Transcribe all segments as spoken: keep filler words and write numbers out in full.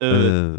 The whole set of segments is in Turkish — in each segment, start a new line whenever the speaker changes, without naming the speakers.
Evet.
Eee,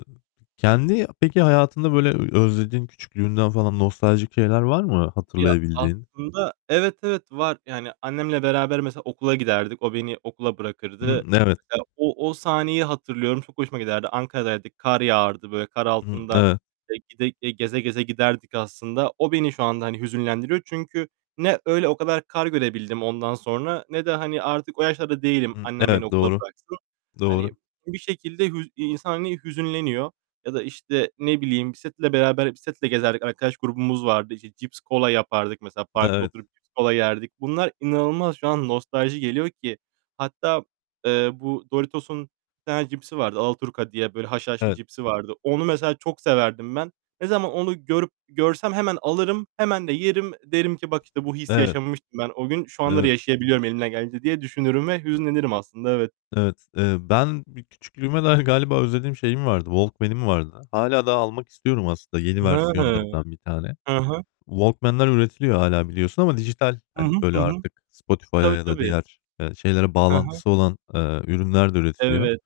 kendi peki hayatında, böyle, ö özlediğin küçüklüğünden falan nostaljik şeyler var mı
Ya,
hatırlayabildiğin?
aslında Evet, evet var. Yani, annemle beraber mesela okula giderdik, o beni okula bırakırdı.
Hımm, evet.
Mesela o o sahneyi hatırlıyorum, çok hoşuma giderdi. Ankara'daydık, kar yağardı, böyle, kar
Hımm,
altında
evet.
e gide gide, geze geze giderdik, aslında. O beni şu anda, hani, hüzünlendiriyor. Çünkü ne öyle o kadar kar görebildim ondan sonra ne de, hani, artık o yaşlarda değilim
Hıı.
annem beni
Evet.
okula
Doğru,
bıraksın.
doğru.
Hani, bir şekilde hüz iii, insan, hani, hüzünleniyor. Ya da, işte, ne bileyim, bisikletle beraber bisikletle gezerdik, arkadaş grubumuz vardı. İşte, cips, kola yapardık mesela parkta
Evet.
oturup cips, kola yerdik. Bunlar inanılmaz şu an nostalji geliyor ki. Hatta, eee, bu Doritos'un bir tane cipsi vardı; Alaturka diye, böyle, haşhaşlı
Evet.
cipsi vardı. Onu mesela çok severdim ben. Ne zaman onu görüp görsem hemen alırım, hemen de yerim. Derim ki: "Bak işte, bu hissi
Evet.
yaşamıştım ben o gün. Şu anları
Evet.
yaşayabiliyorum elimden geldiğince." diye düşünürüm ve
E
hüzünlenirim aslında. Evet.
Evet. Eee, ben bir küçüklüğüme dair galiba özlediğim şeyim vardı, walkman'im vardı. Hâlâ daha almak istiyorum aslında yeni
Hı hı.
versiyonlarından bir tane.
Hı hı.
Walkman'ler üretiliyor hâlâ biliyorsun ama dijital,
Hı hı.
hani,
Hı
böyle,
hı.
artık Spotify'a
Tabii,
ya da
tabii.
diğer, eee, şeylere
Hı hı.
bağlantısı olan, eee, ürünler de üretiliyor.
Evet.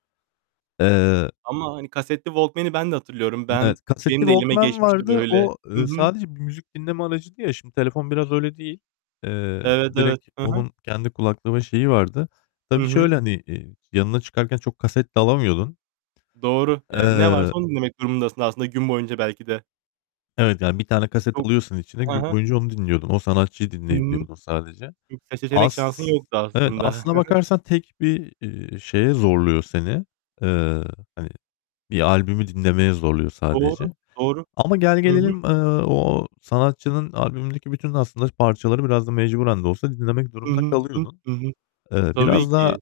Eee
Ama, hani, kasetli walkman'i ben de hatırlıyorum.
Hımm,
Ben
evet. Kasetli
benim de elime
Walkman
geçmişti,
vardı.
böyle
O,
Hı
eee,
hı.
sadece bir müzik dinleme aracıydı ya, şimdi telefon biraz öyle değil. Eee,
Evet, evet.
direkt
Hı hı.
onun kendi kulaklığı ve şeyi vardı.
I
Tabii
hı.
şöyle, hani, eee, yanına çıkarken çok kaset de alamıyordun.
Doğru. Yani ne varsa
Eee
onu dinlemek durumundasın aslında gün boyunca belki de.
Evet, yani, bir tane kaset
Çok
alıyorsun içine,
He
gün
he.
boyunca onu dinliyordun. O sanatçıyı
I hı.
dinleyebiliyordun sadece.
Çok da seçenek
As
şansın yoktu
evet,
aslında.
aslında bakarsan tek bir, eee, şeye zorluyor seni. Eee, hani, bir albümü dinlemeye zorluyor
Doğru,
sadece.
doğru.
Ama
Hı hı.
gelgelelim, eee, o sanatçının albümündeki bütün aslında parçaları biraz da mecburen de olsa dinlemek
Hı
durumunda
hı.
kalıyordun.
Hı hı.
Eee,
Tabii
biraz daha,
ki.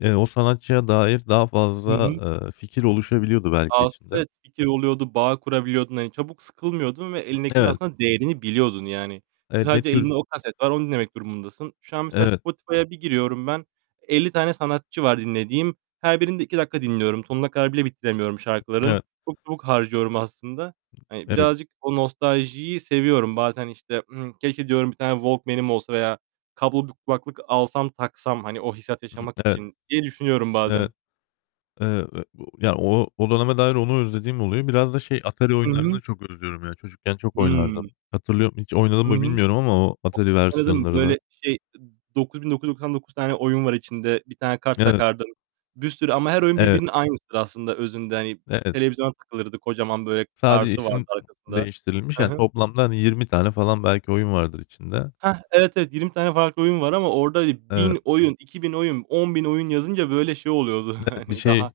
eee, o sanatçıya dair daha
Hı hı.
fazla, eee, fikir oluşabiliyordu belki
Aslında
içinde.
evet, fikir oluyordu, bağ kurabiliyordun. Hani, çabuk sıkılmıyordun ve
I
elindekinin
Evet.
aslında değerini biliyordun, yani. Çünkü
Eee, ne
sadece elinde
tür
o kaset var, onu dinlemek durumundasın. Şu an mesela,
Evet.
Spotify'a bir giriyorum ben, elli tane sanatçı var dinlediğim. Her birini de iki dakika dinliyorum. Sonuna kadar bile bitiremiyorum şarkıların.
Eve
Çok çabuk harcıyorum aslında. Hani,
Evet.
birazcık o nostaljiyi seviyorum. Bazen, işte, ımm, "Keşke" diyorum, "Bir tane walkman'im olsa veya kablolu bir kulaklık alsam, taksam, hani, o hissiyatı
Hı.
yaşamak
Evet.
için." diye düşünüyorum
Evet.
bazen.
Eee, ve bu Ya, o o döneme dair onu özlediğim oluyor. Biraz da şey, Atari
Hı hı.
oyunlarını çok özlüyorum ya. Çocukken çok
Hıı!
oynardım. Hatırlıyorum, hiç oynadım
Hı
mı
hı.
bilmiyorum ama o Atari
O aradım,
versiyonlarını.
böyle, şey, dokuz bin dokuz yüz doksan dokuz tane oyun var içinde. Bir tane kart
Evet.
takardın. Bir sürü ama her oyun
Evet.
birbirinin aynısıdır aslında özünde, hani.
Evet.
Televizyona takılırdı. Kocaman, böyle,
Sadece
kartı vardı
isim
arkasında.
değiştirilmiş.
Hı
Yani
hı.
toplamda, hani, yirmi tane falan belki oyun vardır içinde.
Heh! Evet, evet. yirmi tane farklı oyun var ama orada i
Evet.
bin oyun, iki bin oyun, on bin oyun yazınca, böyle, şey oluyordu,
Evet, bir
hani,
şey
daha